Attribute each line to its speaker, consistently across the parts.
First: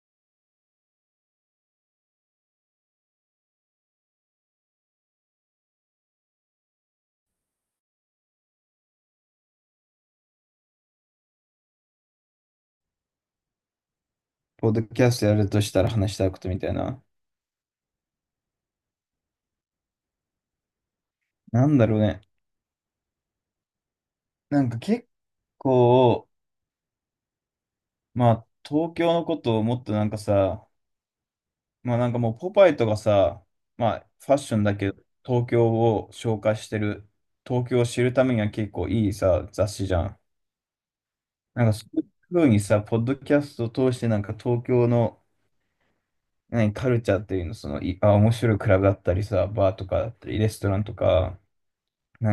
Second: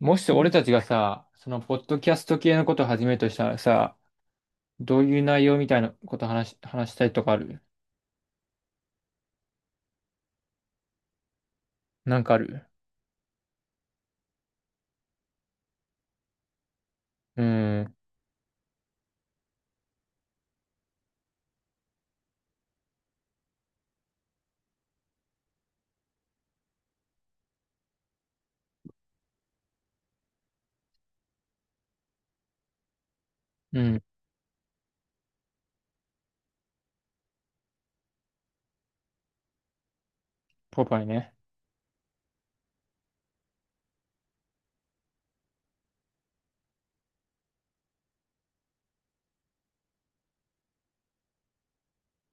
Speaker 1: もし俺たちがさ、そのポッドキャスト系のことを始めるとしたらさ、どういう内容みたいなこと話したいとかある？なんかある？
Speaker 2: ポッドキャストやるとしたら話したいことみたいな。
Speaker 1: うん。
Speaker 2: なんだろうね。なんか結構、まあ、東京のことをもっとなんかさ、まあなんかもうポパイとかさ、
Speaker 1: う
Speaker 2: ま
Speaker 1: ん。
Speaker 2: あファッションだけど、東京を紹介してる、東京を知るためには結構いいさ、雑誌じゃん。
Speaker 1: ポパイね。
Speaker 2: なんかそういう風にさ、ポッドキャストを通してなんか東京の、カルチャーっていうの、その、面白いクラブだったりさ、バーとかだったり、レストランとか、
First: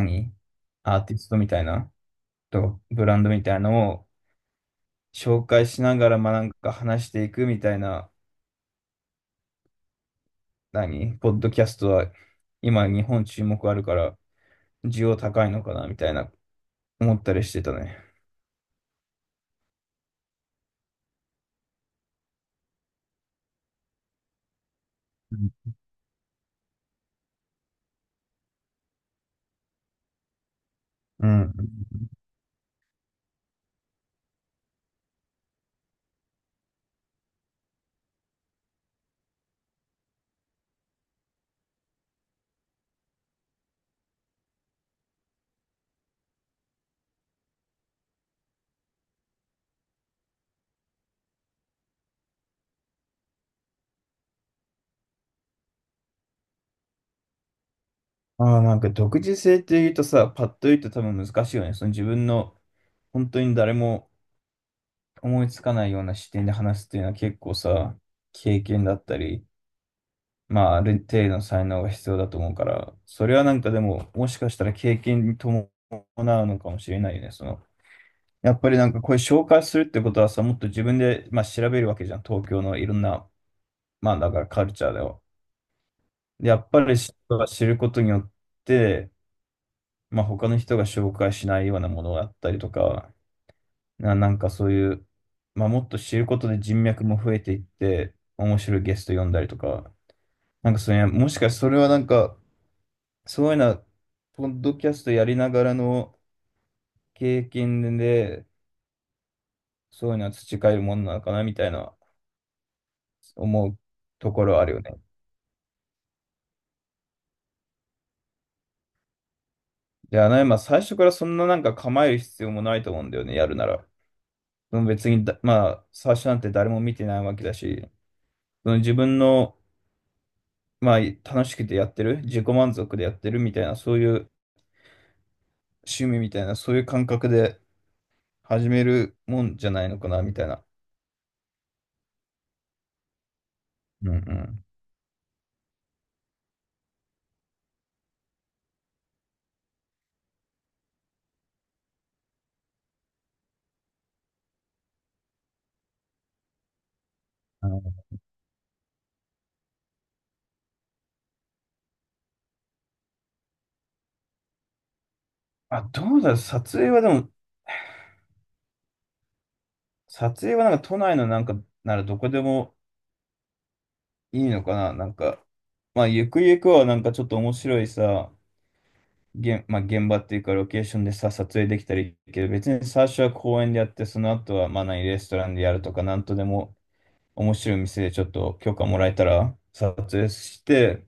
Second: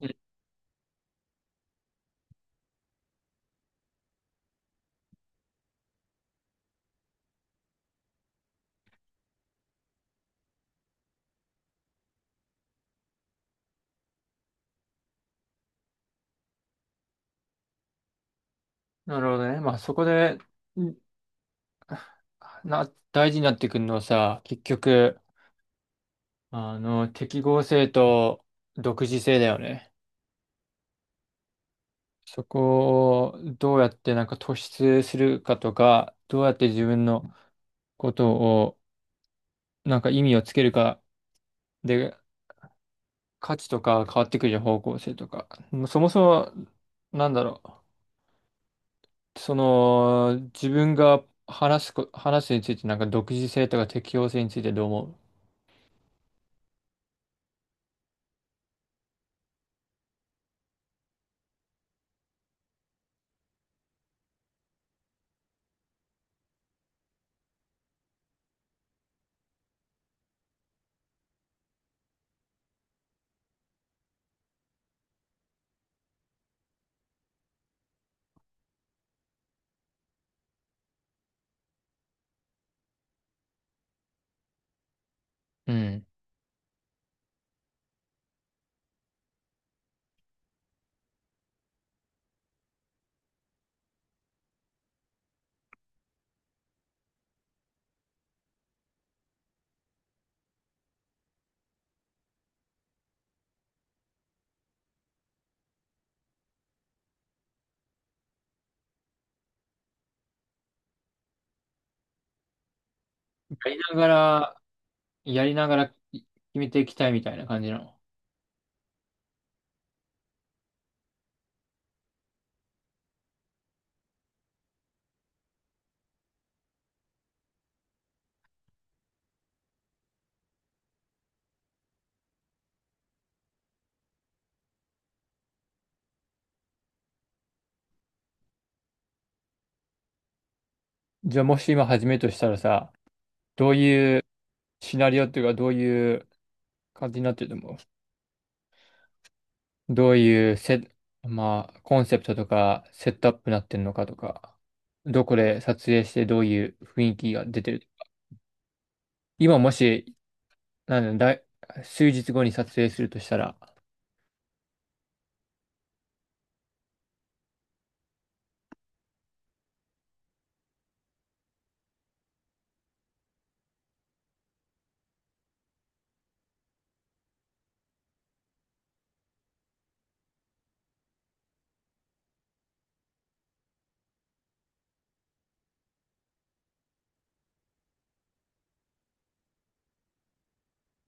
Speaker 1: うん。
Speaker 2: アーティストみたいな、とブランドみたいなのを、紹介しながら、まあなんか話していくみたいな、ポッドキャストは今日本注目あるから需要高いのかなみたいな思ったりしてたね。
Speaker 1: なるほどね。まあそこで、んな、大事になってくるのはさ、結局、
Speaker 2: うん。
Speaker 1: 適合性と独自性だよね。
Speaker 2: うん、
Speaker 1: そこをどうやってなんか突出するかとか、どうやって自分のことをなんか意味をつけるかで価値とか変わってくるじゃん、方向性とか。もうそもそも、なんだろう。その、自分が話す話すについて、なんか独自性とか適応性についてどう思
Speaker 2: ああ、なんか独自性って言うとさ、パッと言うと多分難しいよね。その自分の本当に誰も思いつかないような視点で話すっていうのは結構さ、経験だったり、まあある程度の才能が必要だと思うから、それはなんかでももしかしたら経験に伴うのかもしれないよね。そのやっぱりなんかこれ紹介するってことはさ、もっと自分で、まあ、調べるわけじゃん。東京のいろんな、まあだからカルチャーだよ。
Speaker 1: う？うん。
Speaker 2: で、やっぱり知人が知ることによって、まあ他の人が紹介しないようなものだったりとか、なんかそういう、まあもっと知ることで人脈も増えていって、面白いゲスト呼んだりとか、なんかそれ、もしかしてそれはなんか、そういうな、ポッドキャストやりながらの経験で、そういうのは培えるものなのかなみたいな思
Speaker 1: や
Speaker 2: う
Speaker 1: りなが
Speaker 2: ところは
Speaker 1: ら、
Speaker 2: あるよね。
Speaker 1: やりながら決めていきたいみたいな感じなの？
Speaker 2: いや、ね、まあ、最初からそんななんか構える必要もないと思うんだよね、やるなら。うん、別に、まあ、最初なんて誰も見てないわけだし、その自分の、まあ、楽しくてやってる、自己満足でやってるみたいな、そういう趣味みたいな、そういう感覚で始めるもんじゃないのかな、みたいな。
Speaker 1: じゃあもし今始めるとしたらさ、どう
Speaker 2: うん
Speaker 1: い
Speaker 2: う
Speaker 1: う
Speaker 2: ん。
Speaker 1: シナリオっていうか、どういう感じになってると思う？どういうセ、まあ、コンセプトとか、セットアップになってるのかとか、どこで撮影してどういう雰囲気が出
Speaker 2: あ
Speaker 1: て
Speaker 2: の、
Speaker 1: る？今もし、なんだ、だい数日後に撮影するとしたら、
Speaker 2: あ、どうだろう、撮影はでも、撮影はなんか都内のなんか、ならどこでもいいのかな、なんか、まあ、ゆくゆくはなんかちょっと面白いさ、まあ、現場っていうかロケーションでさ、撮影できたらいいけど、別に最初は公園でやって、その後はまあレストランでやるとか、なんとでも面白い店でちょっと許可もらえたら撮影して、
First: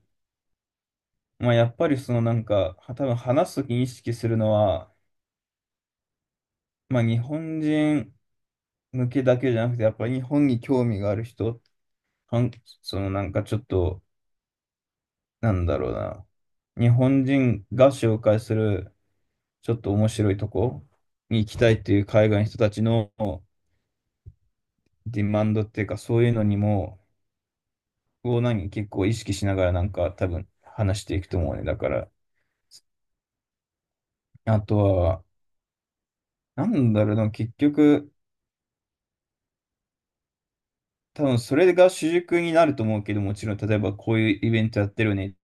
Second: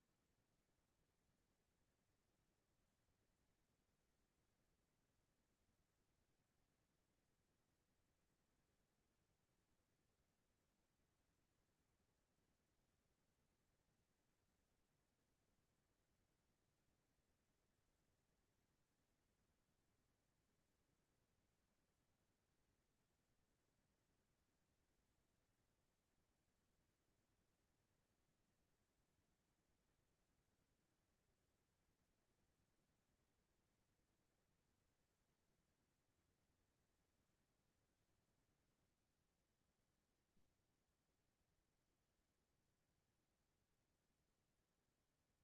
Speaker 2: まあやっぱりそのなんか、は多分話すときに意識するのは、まあ日本人向けだけじゃなくて、やっぱり日本に興味がある人、はんそのなんかちょっと、なんだろうな、日本人が紹介するちょっと面白いとこに行きたいっていう海外の人たちの、ディマンドっていうか、そういうのにも、結構意識しながらなんか多分話していくと思うね。だから、あとは、なんだろうな、結局、多分それが主軸になると思うけど、もちろん、例えばこういうイベントやってるよね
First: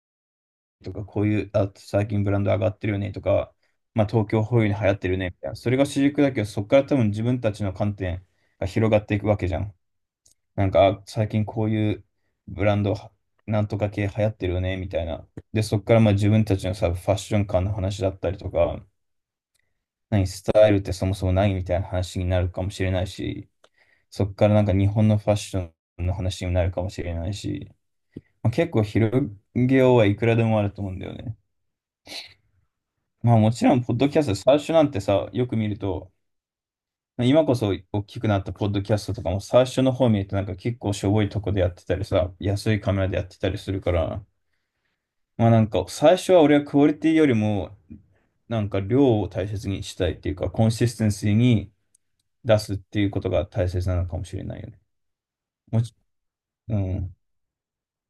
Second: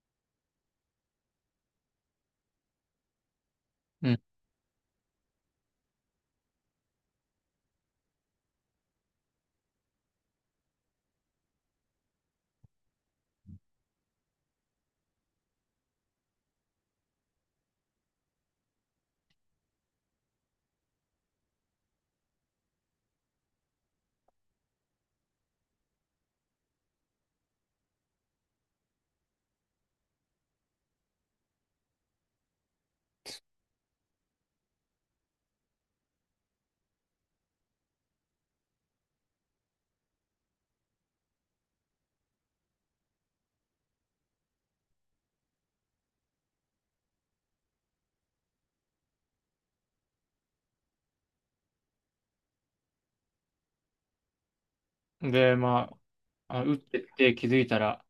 Speaker 2: とか、こういう、あ、最近ブランド上がってるよねとか、まあ
Speaker 1: うん。
Speaker 2: 東京ホイールに流行ってるよねみたいな、それが主軸だけど、そこから多分自分たちの観点が広がっていくわけじゃん。なんか、あ最近こういうブランドなんとか系流行ってるよね、みたいな。で、そこからまあ自分たちのさ、ファッション感の話だったりとか、スタイルってそもそも何みたいな話になるかもしれないし、そこからなんか日本のファッションの話になるかもしれないし、まあ、結構広げようはいくらでもあると思うんだよね。まあもちろん、ポッドキャスト、最初なんてさ、よく見ると、今こそ大きくなったポッドキャストとかも最初の方見るとなんか結構しょぼいとこでやってたりさ、安いカメラでやってたりするから、まあなんか最初は俺はクオリティよりもなんか量を大切にしたいっていうかコンシステンシーに出すっていうことが大切なのかもしれないよね。
Speaker 1: で、
Speaker 2: も
Speaker 1: ま
Speaker 2: ち、
Speaker 1: あ、あ、打
Speaker 2: う
Speaker 1: ってっ
Speaker 2: ん。
Speaker 1: て気づいたら、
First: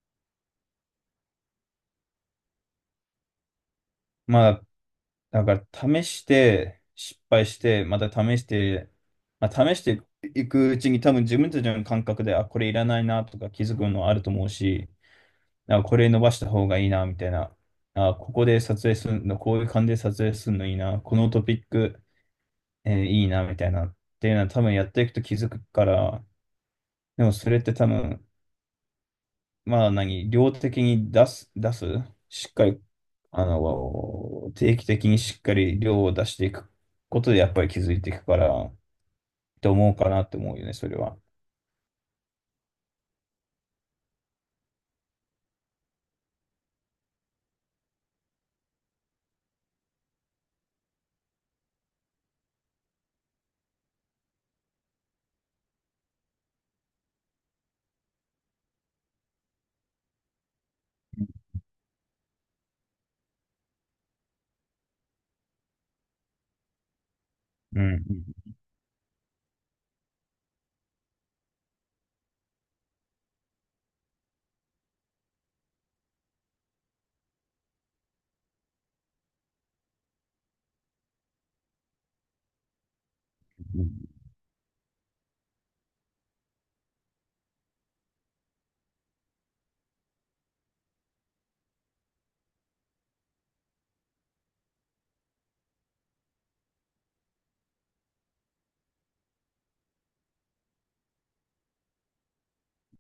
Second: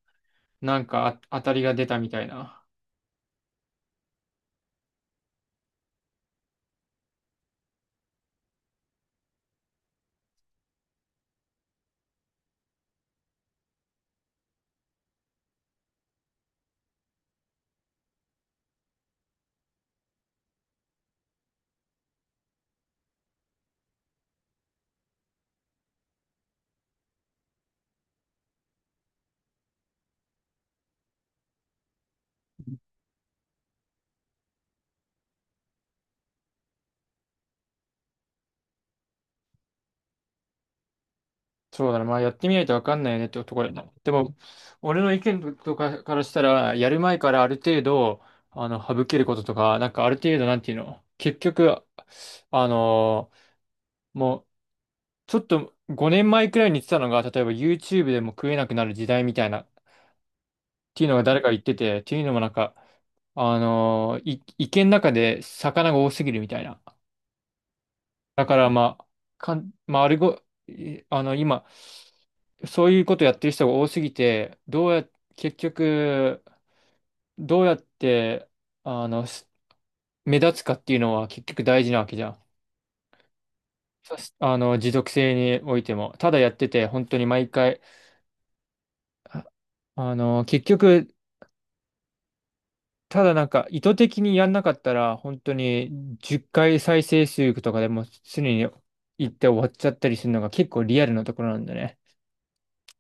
Speaker 1: なんかあ当たりが出たみたいな。
Speaker 2: まあだから試して失敗してまた試して、まあ、試していくうちに多分自分たちの感覚で、あこれいらないなとか気づくのあると思うし、なんかこれ伸ばした方がいいなみたいな、あここで撮影するのこういう感じで撮影するのいいな、このトピックえーいいな、みたいな、っていうのは多分やっていくと気づくから、でもそれって多分、まあ何、量的に出す、しっかり、定期的にしっかり量を出していくことでやっぱり気づいていくから、って思うかなって思うよね、それは。
Speaker 1: そうだな、まあやってみないとわかんないよねってところだな。でも、俺の意見とかからしたら、やる前からある程度、あの、省けることとか、なんかある程度、なんていうの、結局、あのーもう、ちょっと5年前くらいに言ってたのが、例えば YouTube でも食えなくなる時代みたいな、っていうのが誰か言ってて、っていうのもなんか、あのい、池の中で魚が多すぎるみたいな。
Speaker 2: うん。う
Speaker 1: だ
Speaker 2: ん
Speaker 1: からまあ、かん、まあ、あれご、いあの、今、そういうことやってる人が多すぎて、どうや、結局、どうやって、あの、す目立つかっていうのは結局大事なわけじゃん。
Speaker 2: うん
Speaker 1: そしあの、持続性においても。ただやってて、本当に毎回、あ結局、ただなんか意図的にやんなかったら、本当に10回再生数とかでも常に行って終わっちゃったりするのが結構リアルなところなんだね。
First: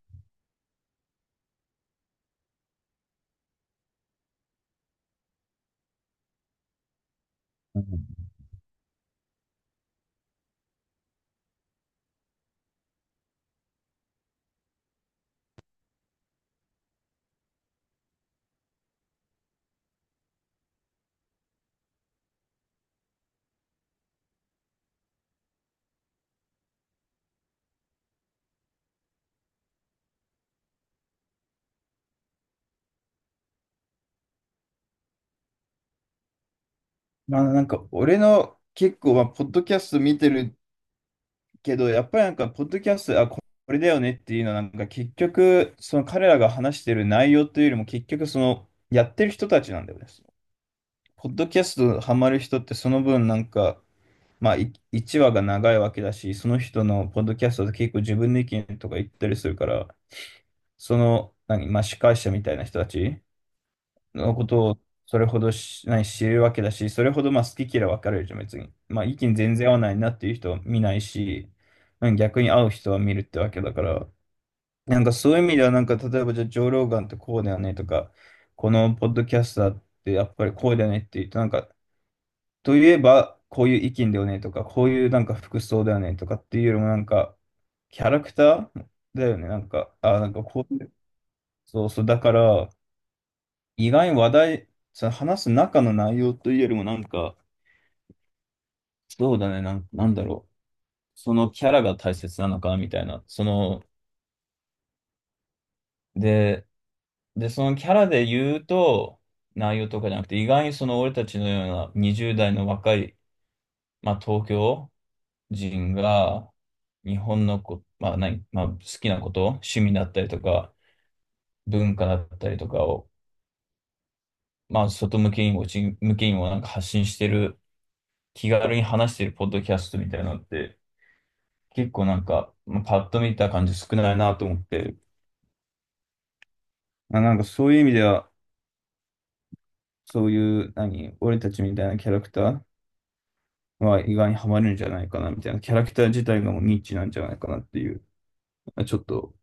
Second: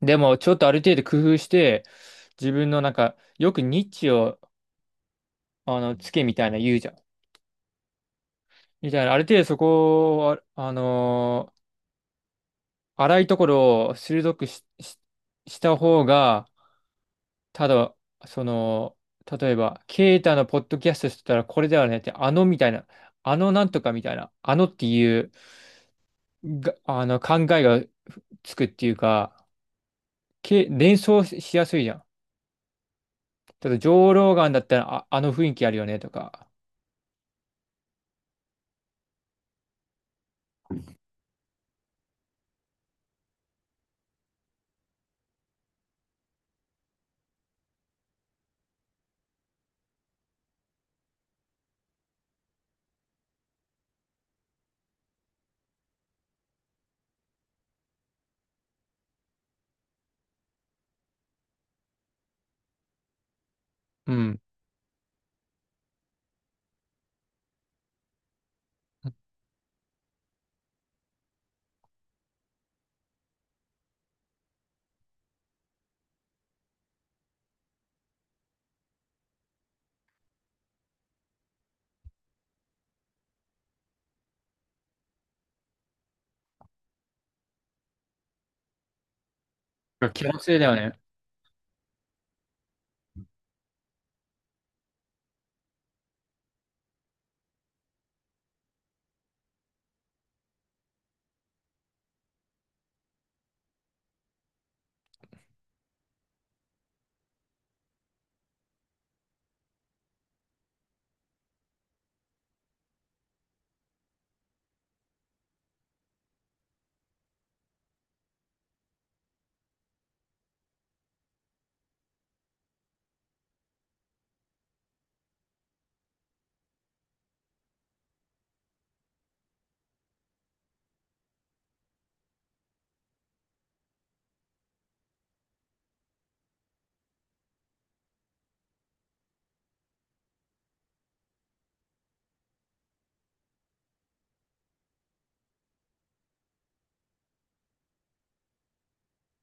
Speaker 1: でもちょっとある程度工夫して、自分のなんか、よくニッチを、あの、つけみたいな言うじゃん。
Speaker 2: うん。うん、
Speaker 1: みたいな、ある程度そこを、荒いところを鋭くした方が、ただ、その、例えば、ケイタのポッドキャストしてたらこれだよねって、あのみたいな。あのなんとかみたいな、あのっていうが、あの、考えがつくっていうか、連想しやすいじゃん。ただ、上ロガンだったら、あ、あの雰囲気あるよねとか。
Speaker 2: まあなんか俺の結構まあポッドキャスト見てるけど、やっぱりなんか、ポッドキャスト、これだよねっていうのは、なんか結局、その彼らが話してる内容というよりも、結局、その、やってる人たちなんだよね。ポッドキャストハマる人って、その分、なんか、まあ、1話が長いわけだし、その人のポッドキャストで結構自分の意見とか言ったりするから、その、まあ、司会者みたいな人たち
Speaker 1: う
Speaker 2: の
Speaker 1: ん。
Speaker 2: ことをそれほどし、ない知るわけだし、それほどまあ好き嫌い分かれるじゃん、別に。まあ意見全然合わないなっていう人は見ないし、うん、逆に合う人は見るってわけだから、なんかそういう意味では、なんか例えばじゃあ、ジョー・ローガンってこうだよねとか、このポッドキャスターってやっぱりこうだよねって言うと、なんか、といえばこういう意見だよねとか、こういうなんか服装だよねとかっていうよりもなんか、キャラクターだよね、なんか、あ、
Speaker 1: 気
Speaker 2: なん
Speaker 1: の
Speaker 2: か
Speaker 1: せいだ
Speaker 2: こう
Speaker 1: よ
Speaker 2: いう、
Speaker 1: ね。
Speaker 2: そうそう、だから、意外に話題、その話す中の内容というよりもなんか、そうだね、なんだろう。そのキャラが大切なのか、みたいな。その、で、そのキャラで言うと、内容とかじゃなくて、意外にその俺たちのような20代の若い、まあ東京人が、日本のこ、まあまあ好きなこと、趣味だったりとか、文化だったりとかを、まあ外向けにも内向けにもなんか発信してる、気軽に話してるポッドキャストみたいなのって、結構なんか、まあ、パッと見た感じ少ないなと思って、まあ、なんかそういう意味では、そういう、俺たちみたいなキャラクターは意外にハマるんじゃないかなみたいな、キャラクター自体がもうニッチなんじゃないかなっていう、まあちょっと、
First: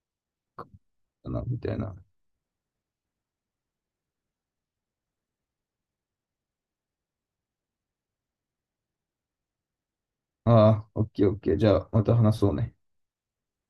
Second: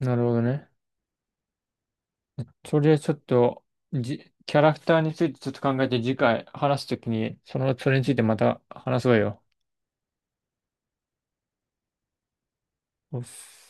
Speaker 1: なるほどね。
Speaker 2: かなみたいな。
Speaker 1: それちょっと、キャラクターについてちょっと考えて、次回話すときに、その、それについてまた話そうよ。
Speaker 2: ああ、オッケーオッケー。じゃあ、また話そうね。
Speaker 1: おっす。